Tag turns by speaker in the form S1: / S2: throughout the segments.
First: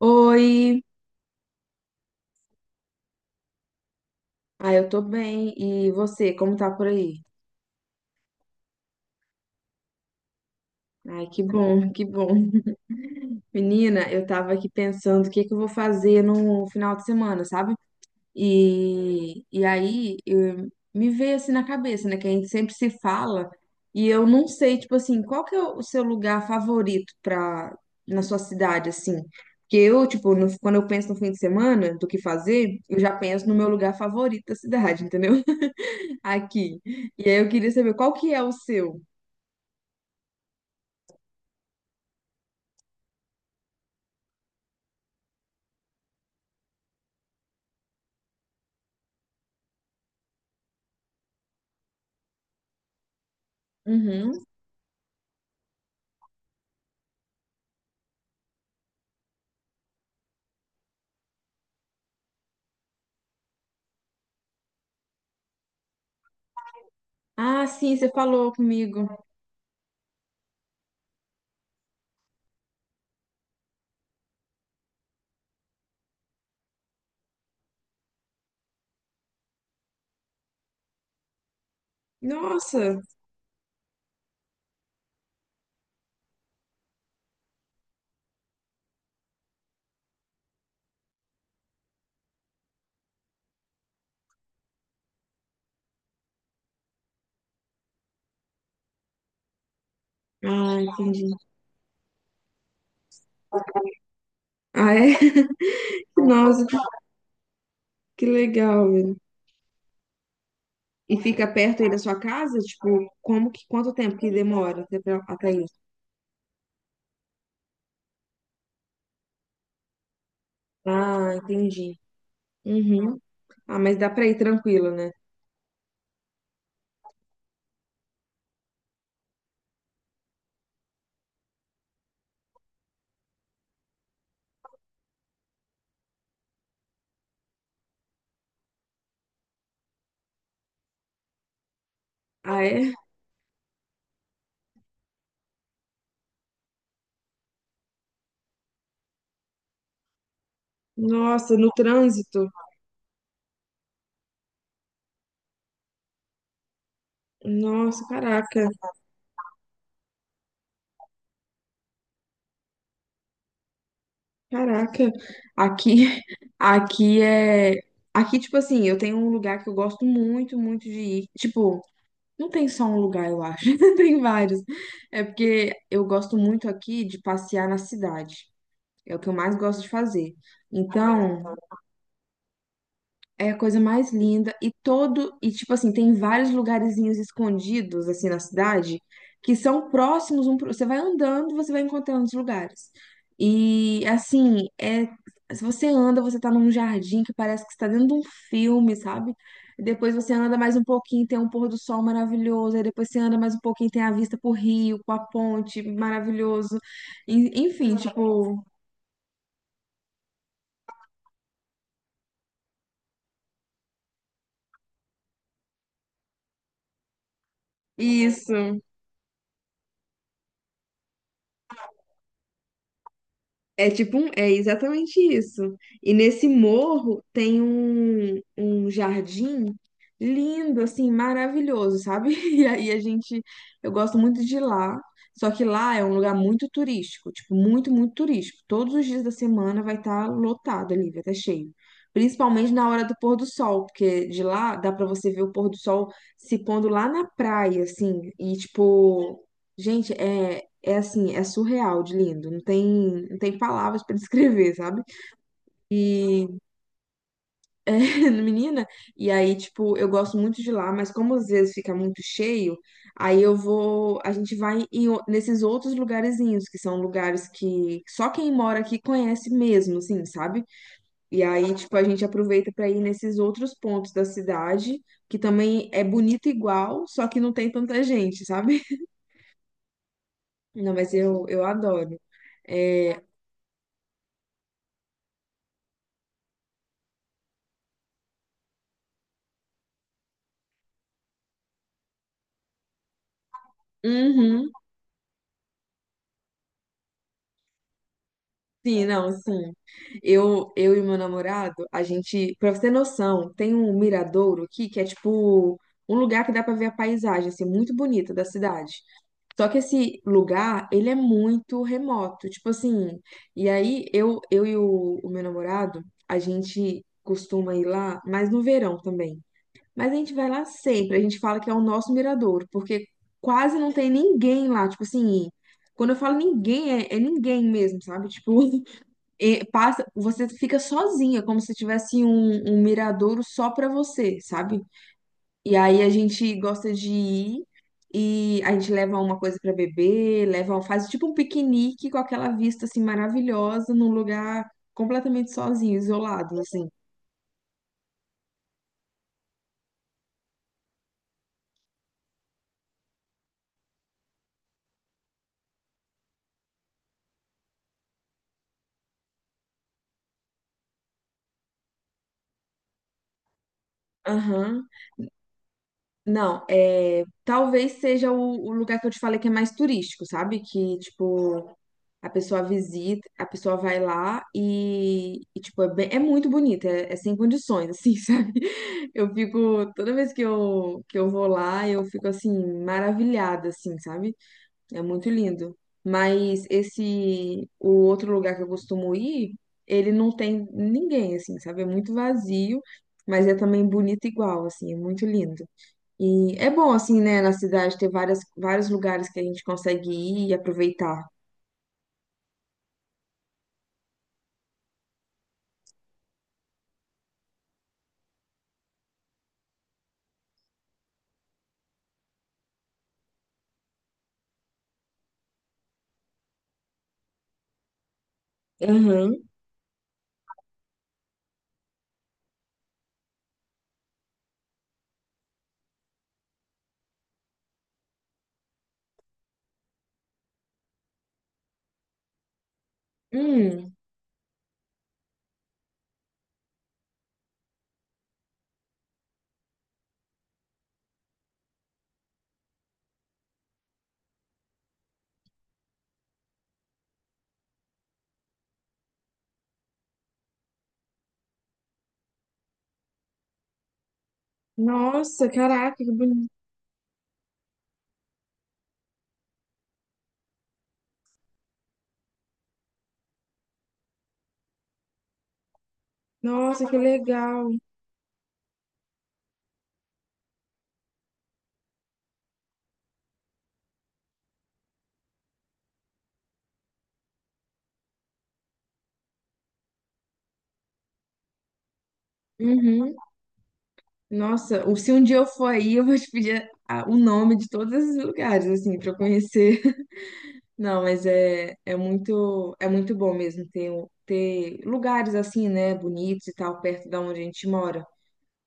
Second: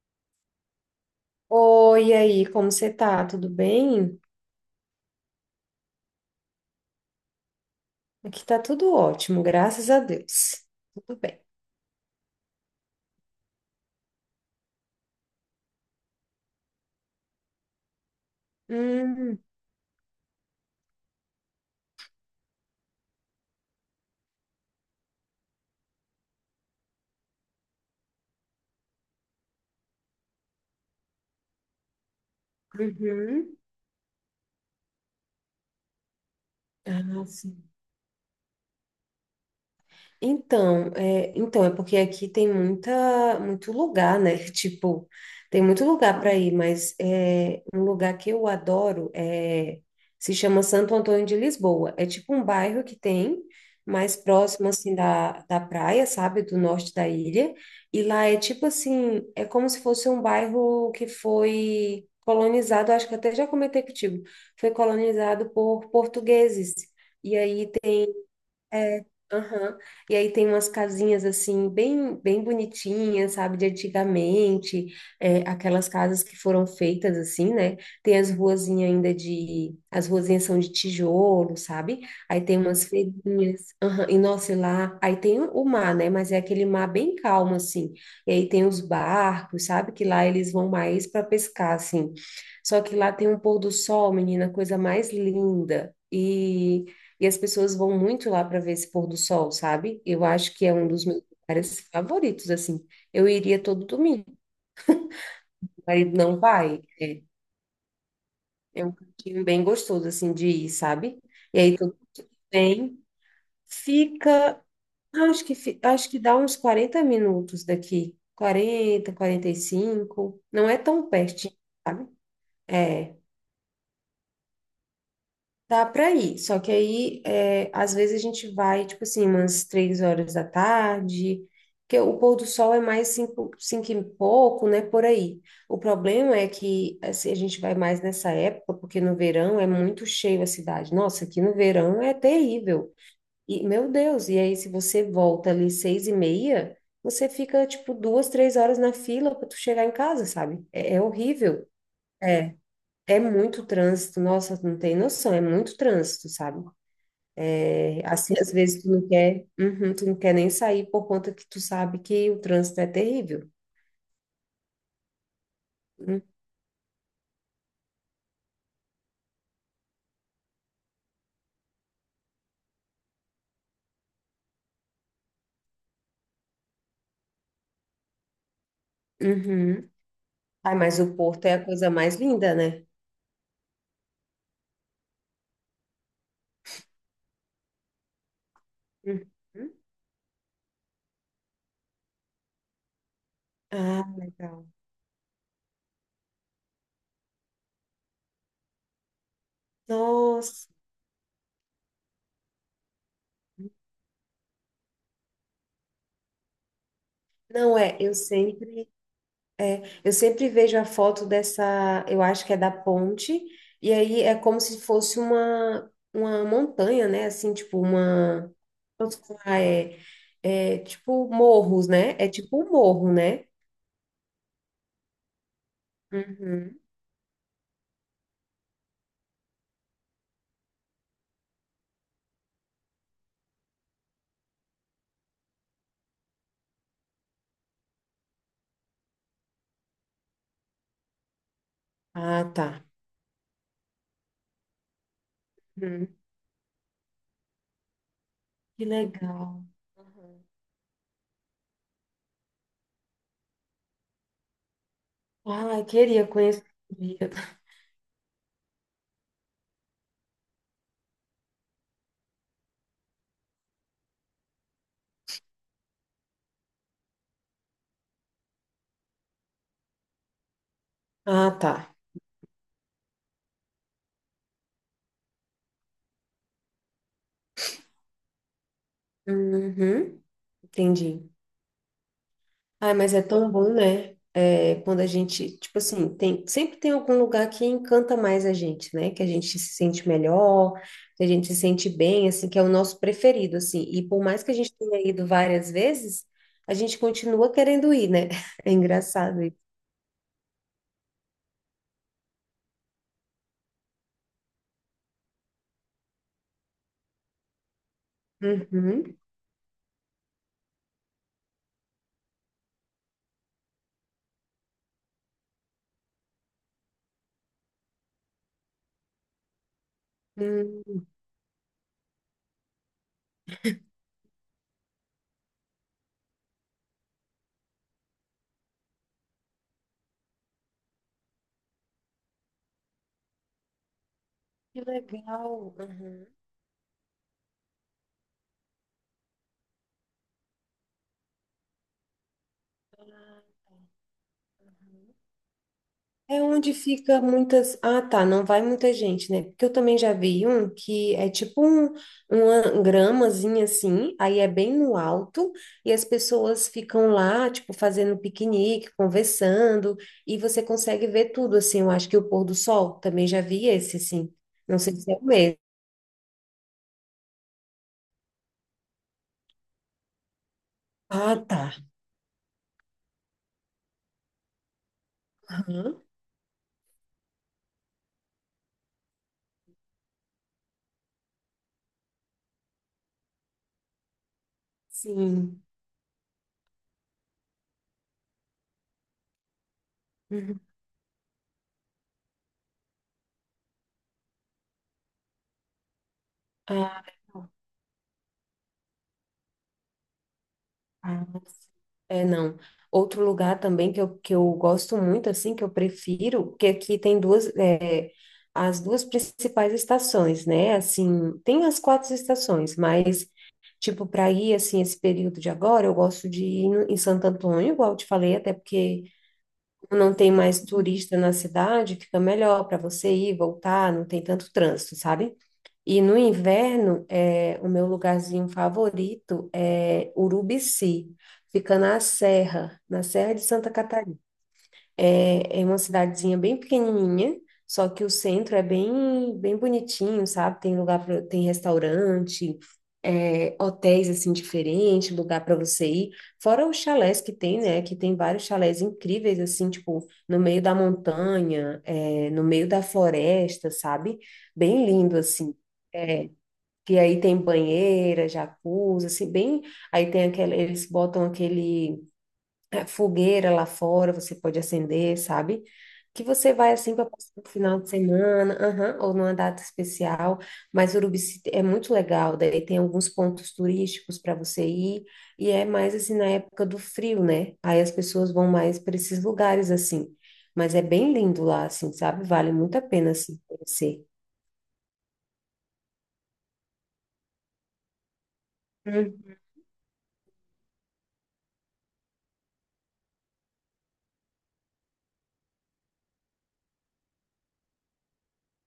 S1: Oi,
S2: Oi, e aí, como você tá? Tudo bem?
S1: eu tô bem. E você, como tá por aí?
S2: Aqui tá tudo ótimo, graças a Deus. Tudo
S1: Ai,
S2: bem.
S1: que bom, que bom. Menina, eu tava aqui pensando o que que eu vou fazer no final de semana, sabe?
S2: Hum,
S1: E aí me veio assim na cabeça, né? Que a gente sempre se fala e eu não sei, tipo assim, qual que é o seu lugar favorito pra, na sua cidade, assim? Porque eu, tipo, quando eu penso no fim de semana, do que fazer, eu já penso no
S2: uhum.
S1: meu lugar favorito da cidade, entendeu? Aqui.
S2: Ah,
S1: E aí eu
S2: sim.
S1: queria saber qual que é o seu.
S2: Então, é porque aqui tem muita, muito lugar, né? Tipo, tem muito lugar para ir, mas é, um lugar que eu adoro é, se chama Santo Antônio de Lisboa. É tipo um bairro que tem mais
S1: Uhum.
S2: próximo, assim, da praia, sabe? Do norte da ilha. E lá é tipo assim, é como se fosse um bairro que foi colonizado, acho que até já comentei contigo, foi colonizado por portugueses. E
S1: Ah,
S2: aí
S1: sim, você falou
S2: é,
S1: comigo.
S2: aham. E aí tem umas casinhas assim, bem, bem bonitinhas, sabe, de antigamente, é, aquelas casas que foram feitas assim, né? Tem as ruazinhas ainda de. As ruazinhas são de tijolo, sabe? Aí tem umas
S1: Nossa.
S2: feirinhas, aham. E nossa, e lá. Aí tem o mar, né? Mas é aquele mar bem calmo, assim. E aí tem os barcos, sabe? Que lá eles vão mais para pescar, assim. Só que lá tem um pôr do sol, menina, coisa mais linda. E as pessoas vão muito lá para ver esse pôr do sol, sabe? Eu acho que é
S1: Ah,
S2: um dos meus
S1: entendi.
S2: lugares favoritos, assim. Eu iria todo domingo,
S1: Ah, é?
S2: meu marido não
S1: Nossa,
S2: vai.
S1: que
S2: É
S1: legal,
S2: um
S1: velho.
S2: cantinho bem gostoso, assim, de ir,
S1: E
S2: sabe?
S1: fica
S2: E aí
S1: perto aí
S2: todo
S1: da sua
S2: mundo
S1: casa?
S2: vem,
S1: Tipo, como que, quanto tempo que
S2: fica,
S1: demora até,
S2: ah, acho
S1: até
S2: que,
S1: isso?
S2: acho que dá uns 40 minutos daqui. 40, 45. Não é tão
S1: Ah,
S2: pertinho,
S1: entendi.
S2: sabe? É.
S1: Uhum. Ah, mas dá pra ir tranquilo, né?
S2: Dá para ir, só que aí, é, às vezes a gente vai, tipo assim, umas 3 horas da tarde, porque o pôr do sol é mais 5, 5 e pouco, né, por aí. O problema é que, assim, a gente vai mais nessa época, porque no verão é muito cheio a cidade. Nossa, aqui no verão é
S1: Ah,
S2: terrível.
S1: é?
S2: E, meu Deus, e aí se você volta ali 6:30, você fica, tipo, 2, 3 horas na fila para tu chegar em casa, sabe? É
S1: Nossa,
S2: horrível.
S1: no trânsito?
S2: É muito trânsito, nossa, tu não tem noção, é muito trânsito, sabe?
S1: Nossa,
S2: Assim, às
S1: caraca.
S2: vezes tu não quer, uhum, tu não quer nem sair por conta que tu sabe que o trânsito é terrível.
S1: Caraca, aqui,
S2: Hum,
S1: aqui é, aqui tipo assim, eu tenho um lugar que eu gosto muito, muito de ir. Tipo, não tem só um lugar, eu acho, tem vários. É porque eu gosto muito aqui de passear na cidade. É o que eu mais gosto de
S2: Uhum.
S1: fazer.
S2: Ai, mas o Porto é
S1: Então,
S2: a coisa mais linda, né?
S1: é a coisa mais linda e todo e tipo assim, tem vários lugarzinhos escondidos assim na cidade
S2: Uhum.
S1: que são próximos você vai andando, você vai encontrando os lugares.
S2: Ah,
S1: E
S2: legal.
S1: assim, é se você anda, você tá num jardim que parece que está dentro de um filme, sabe? E depois você anda
S2: Nossa,
S1: mais um pouquinho, tem um pôr do sol maravilhoso, aí depois você anda mais um pouquinho, tem a vista pro rio, com a ponte, maravilhoso.
S2: não
S1: Enfim,
S2: é, eu
S1: tipo,
S2: sempre, é, eu sempre vejo a foto dessa, eu acho que é da ponte, e aí é como se fosse uma, montanha, né? Assim, tipo uma,
S1: isso.
S2: posso falar, é, é tipo morros, né? É tipo um morro, né?
S1: É tipo um, é exatamente isso. E nesse
S2: Uhum.
S1: morro tem um jardim lindo, assim, maravilhoso, sabe? E aí a gente, eu gosto muito de ir lá. Só que lá é um lugar muito turístico, tipo, muito, muito turístico. Todos os dias da semana vai estar lotado ali, vai estar cheio.
S2: Ah,
S1: Principalmente
S2: tá.
S1: na hora do pôr do sol, porque de lá dá pra você ver o pôr do
S2: Hum.
S1: sol se pondo lá na praia, assim. E
S2: Que
S1: tipo,
S2: legal.
S1: gente,
S2: Uhum.
S1: é assim, é surreal de lindo, não tem, não tem palavras pra descrever, sabe?
S2: Ai, queria
S1: E,
S2: conhecer. Sabia?
S1: é, menina, e aí, tipo, eu gosto muito de lá, mas como às vezes fica muito cheio, aí eu vou, a gente vai em nesses outros lugarzinhos, que são lugares que só quem mora aqui conhece mesmo, assim, sabe? E
S2: Ah,
S1: aí,
S2: tá.
S1: tipo, a gente aproveita pra ir nesses outros pontos da cidade, que também é bonito igual, só que não tem tanta gente, sabe?
S2: Uhum,
S1: Não, mas
S2: entendi.
S1: eu adoro.
S2: Ai, mas
S1: É,
S2: é tão bom, né? É, quando a gente, tipo assim, tem, sempre tem algum lugar que encanta mais a gente, né? Que a gente se sente melhor, que a gente se sente bem, assim, que é o nosso preferido, assim. E por mais que a
S1: uhum.
S2: gente tenha ido várias vezes, a gente continua querendo ir, né? É
S1: Sim, não,
S2: engraçado isso.
S1: sim. Eu e meu namorado, a gente, pra você ter noção, tem um miradouro aqui que é tipo um lugar que dá pra ver a paisagem, assim, muito bonita da cidade.
S2: Uhum.
S1: Só que esse lugar, ele é muito remoto, tipo assim. E aí eu e o meu namorado, a gente costuma ir lá, mas no verão também. Mas a gente vai lá
S2: Hum,
S1: sempre, a gente fala que é o nosso miradouro, porque quase não tem ninguém lá, tipo assim. Quando eu falo ninguém, é ninguém mesmo, sabe? Tipo, e passa, você fica sozinha, como se tivesse um miradouro só pra você, sabe?
S2: que legal.
S1: E aí a
S2: Uhum.
S1: gente gosta de ir e a gente leva uma coisa pra beber, leva, faz tipo um piquenique com aquela vista assim maravilhosa num lugar
S2: Ah,
S1: completamente sozinho,
S2: é
S1: isolado,
S2: onde
S1: assim.
S2: fica muitas. Ah, tá, não vai muita gente, né? Porque eu também já vi um que é tipo um, uma gramazinha assim, aí é bem no alto, e as pessoas ficam lá, tipo, fazendo piquenique, conversando, e você consegue ver tudo, assim. Eu acho que o pôr do sol também já vi esse, assim. Não
S1: Aham.
S2: sei se é o mesmo.
S1: Não, é, talvez seja o lugar que eu te falei que é mais turístico, sabe? Que
S2: Ah, tá.
S1: tipo a pessoa visita, a pessoa vai lá e, tipo, é,
S2: Aham.
S1: é muito bonita, é, é sem condições, assim, sabe? Eu fico, toda vez que eu vou lá, eu fico, assim, maravilhada, assim, sabe? É muito
S2: Sim.
S1: lindo. Mas esse, o outro lugar que eu costumo ir, ele não
S2: Uhum.
S1: tem ninguém, assim, sabe? É muito vazio, mas é também bonito igual, assim, é muito lindo. E é bom, assim, né, na cidade ter várias, vários lugares que a gente consegue ir e
S2: Ah,
S1: aproveitar.
S2: é, não. Outro lugar também que eu gosto muito, assim, que eu prefiro, que aqui tem duas, é, as duas principais estações, né? Assim, tem as quatro estações, mas, tipo, para ir, assim, esse período de agora, eu gosto de ir em Santo Antônio, igual eu te falei, até porque
S1: Aham.
S2: não tem mais turista na cidade, fica melhor para você ir, voltar, não tem tanto trânsito, sabe? E no inverno, é, o meu lugarzinho favorito é Urubici, fica na Serra de Santa
S1: Hum,
S2: Catarina. É, é uma cidadezinha bem pequenininha, só que o centro é bem, bem bonitinho, sabe? Tem lugar pra, tem restaurante, é, hotéis assim diferentes, lugar para você ir. Fora os chalés que tem, né? Que tem vários chalés incríveis assim, tipo no meio da montanha, é, no meio da floresta, sabe? Bem lindo
S1: nossa,
S2: assim
S1: caraca, que bonito.
S2: que aí tem banheira, jacuzzi, assim, bem, aí tem aquele, eles botam aquele é, fogueira lá fora, você pode acender, sabe? Que você vai
S1: Nossa,
S2: assim
S1: que
S2: para passar o
S1: legal.
S2: final de semana, aham, ou numa data especial, mas Urubici é muito legal, daí tem alguns pontos turísticos para você ir, e é mais assim na época do frio, né? Aí as pessoas vão mais para esses lugares assim. Mas é bem lindo lá, assim, sabe? Vale muito a pena,
S1: Uhum.
S2: assim, conhecer.
S1: Nossa, se um dia eu for aí, eu vou te pedir o nome de todos esses lugares, assim, pra eu
S2: Uhum.
S1: conhecer. Não, mas é, é muito bom mesmo ter, ter lugares assim, né, bonitos e tal, perto da onde a gente mora.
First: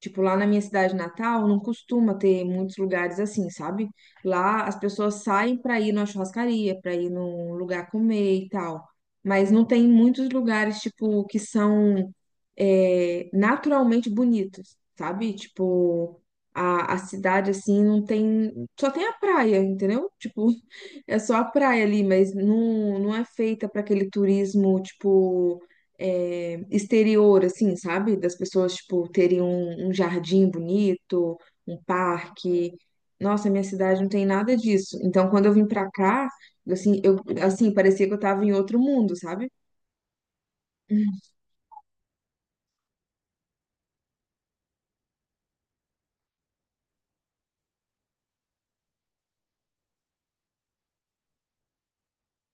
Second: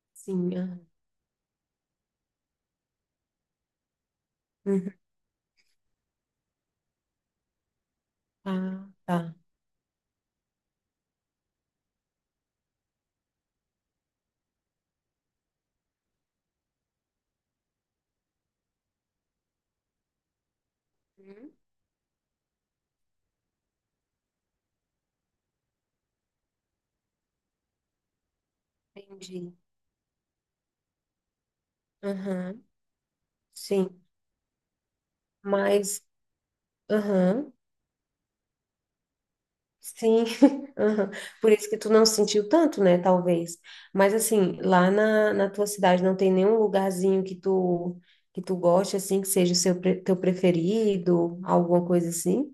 S1: Tipo, lá na
S2: Sim,
S1: minha
S2: ah,
S1: cidade natal, não costuma ter muitos lugares assim, sabe? Lá as
S2: uhum.
S1: pessoas saem pra ir numa churrascaria, pra ir num lugar comer e tal.
S2: Ah, tá.
S1: Mas não tem muitos lugares, tipo, que são é, naturalmente bonitos, sabe? Tipo, a cidade, assim, não tem. Só tem a praia, entendeu? Tipo, é só a
S2: Hum,
S1: praia ali, mas não, não é feita pra aquele turismo, tipo é, exterior, assim, sabe? Das pessoas, tipo, terem
S2: entendi.
S1: um jardim bonito, um
S2: Aham,
S1: parque. Nossa, minha cidade
S2: sim.
S1: não tem nada disso. Então, quando eu vim pra
S2: Mas,
S1: cá, assim, eu,
S2: aham,
S1: assim, parecia que eu tava em outro mundo, sabe?
S2: sim. Aham. Por isso que tu não sentiu tanto, né? Talvez. Mas assim, lá na tua cidade não tem nenhum lugarzinho que tu goste, assim, que seja o seu, teu preferido, alguma coisa assim?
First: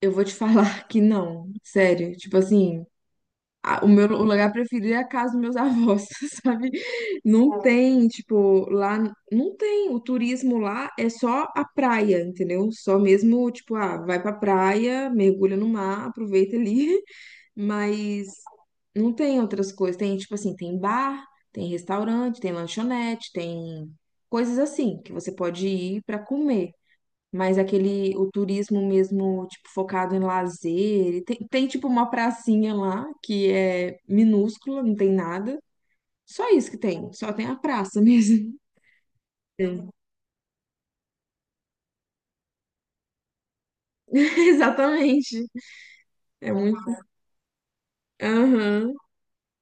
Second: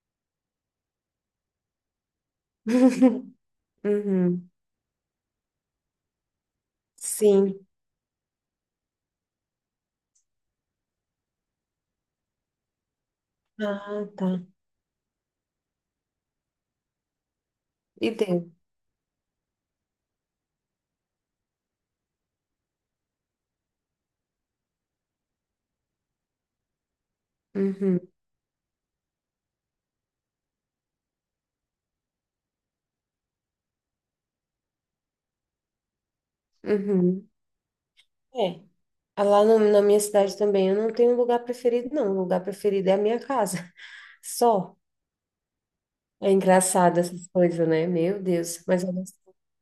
S1: Eu vou te falar que não, sério. Tipo assim, o
S2: Uhum.
S1: lugar preferido é a casa dos meus avós, sabe? Não
S2: Sim.
S1: tem, tipo, lá não tem, o turismo lá é só a praia, entendeu? Só mesmo, tipo, ah,
S2: Ah,
S1: vai
S2: tá.
S1: pra praia, mergulha no mar, aproveita ali,
S2: E
S1: mas
S2: deu.
S1: não tem outras coisas. Tem, tipo assim, tem bar, tem restaurante, tem lanchonete, tem coisas assim que você pode ir pra comer mas
S2: Uhum.
S1: aquele, o turismo mesmo, tipo, focado em lazer. E tem, tem, tipo, uma pracinha lá que é minúscula, não tem nada. Só isso que tem,
S2: Uhum.
S1: só tem a praça mesmo.
S2: É. Ah, lá na
S1: Sim.
S2: minha cidade também eu não tenho lugar preferido, não. O lugar preferido é a minha casa. Só.
S1: Exatamente.
S2: É
S1: É muito.
S2: engraçado essas coisas, né? Meu Deus. Mas
S1: Aham.
S2: olha só,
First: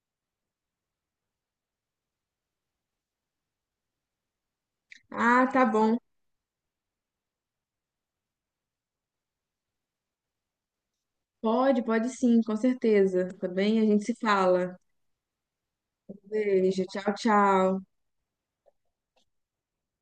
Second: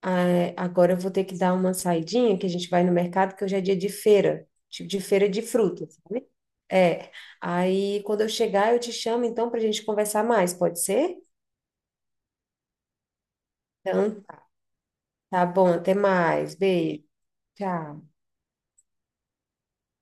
S2: ah, é, agora eu vou ter que dar uma saidinha, que a gente vai no mercado, que hoje é dia de feira, tipo de feira de
S1: Ah, tá bom.
S2: frutas, sabe? É. Aí quando eu chegar, eu te chamo então para a gente conversar mais, pode ser?
S1: Pode, pode sim, com certeza. Tá bem? A gente se
S2: Então,
S1: fala.
S2: tá bom, até mais.
S1: Beijo,
S2: Beijo.
S1: tchau, tchau.
S2: Tchau.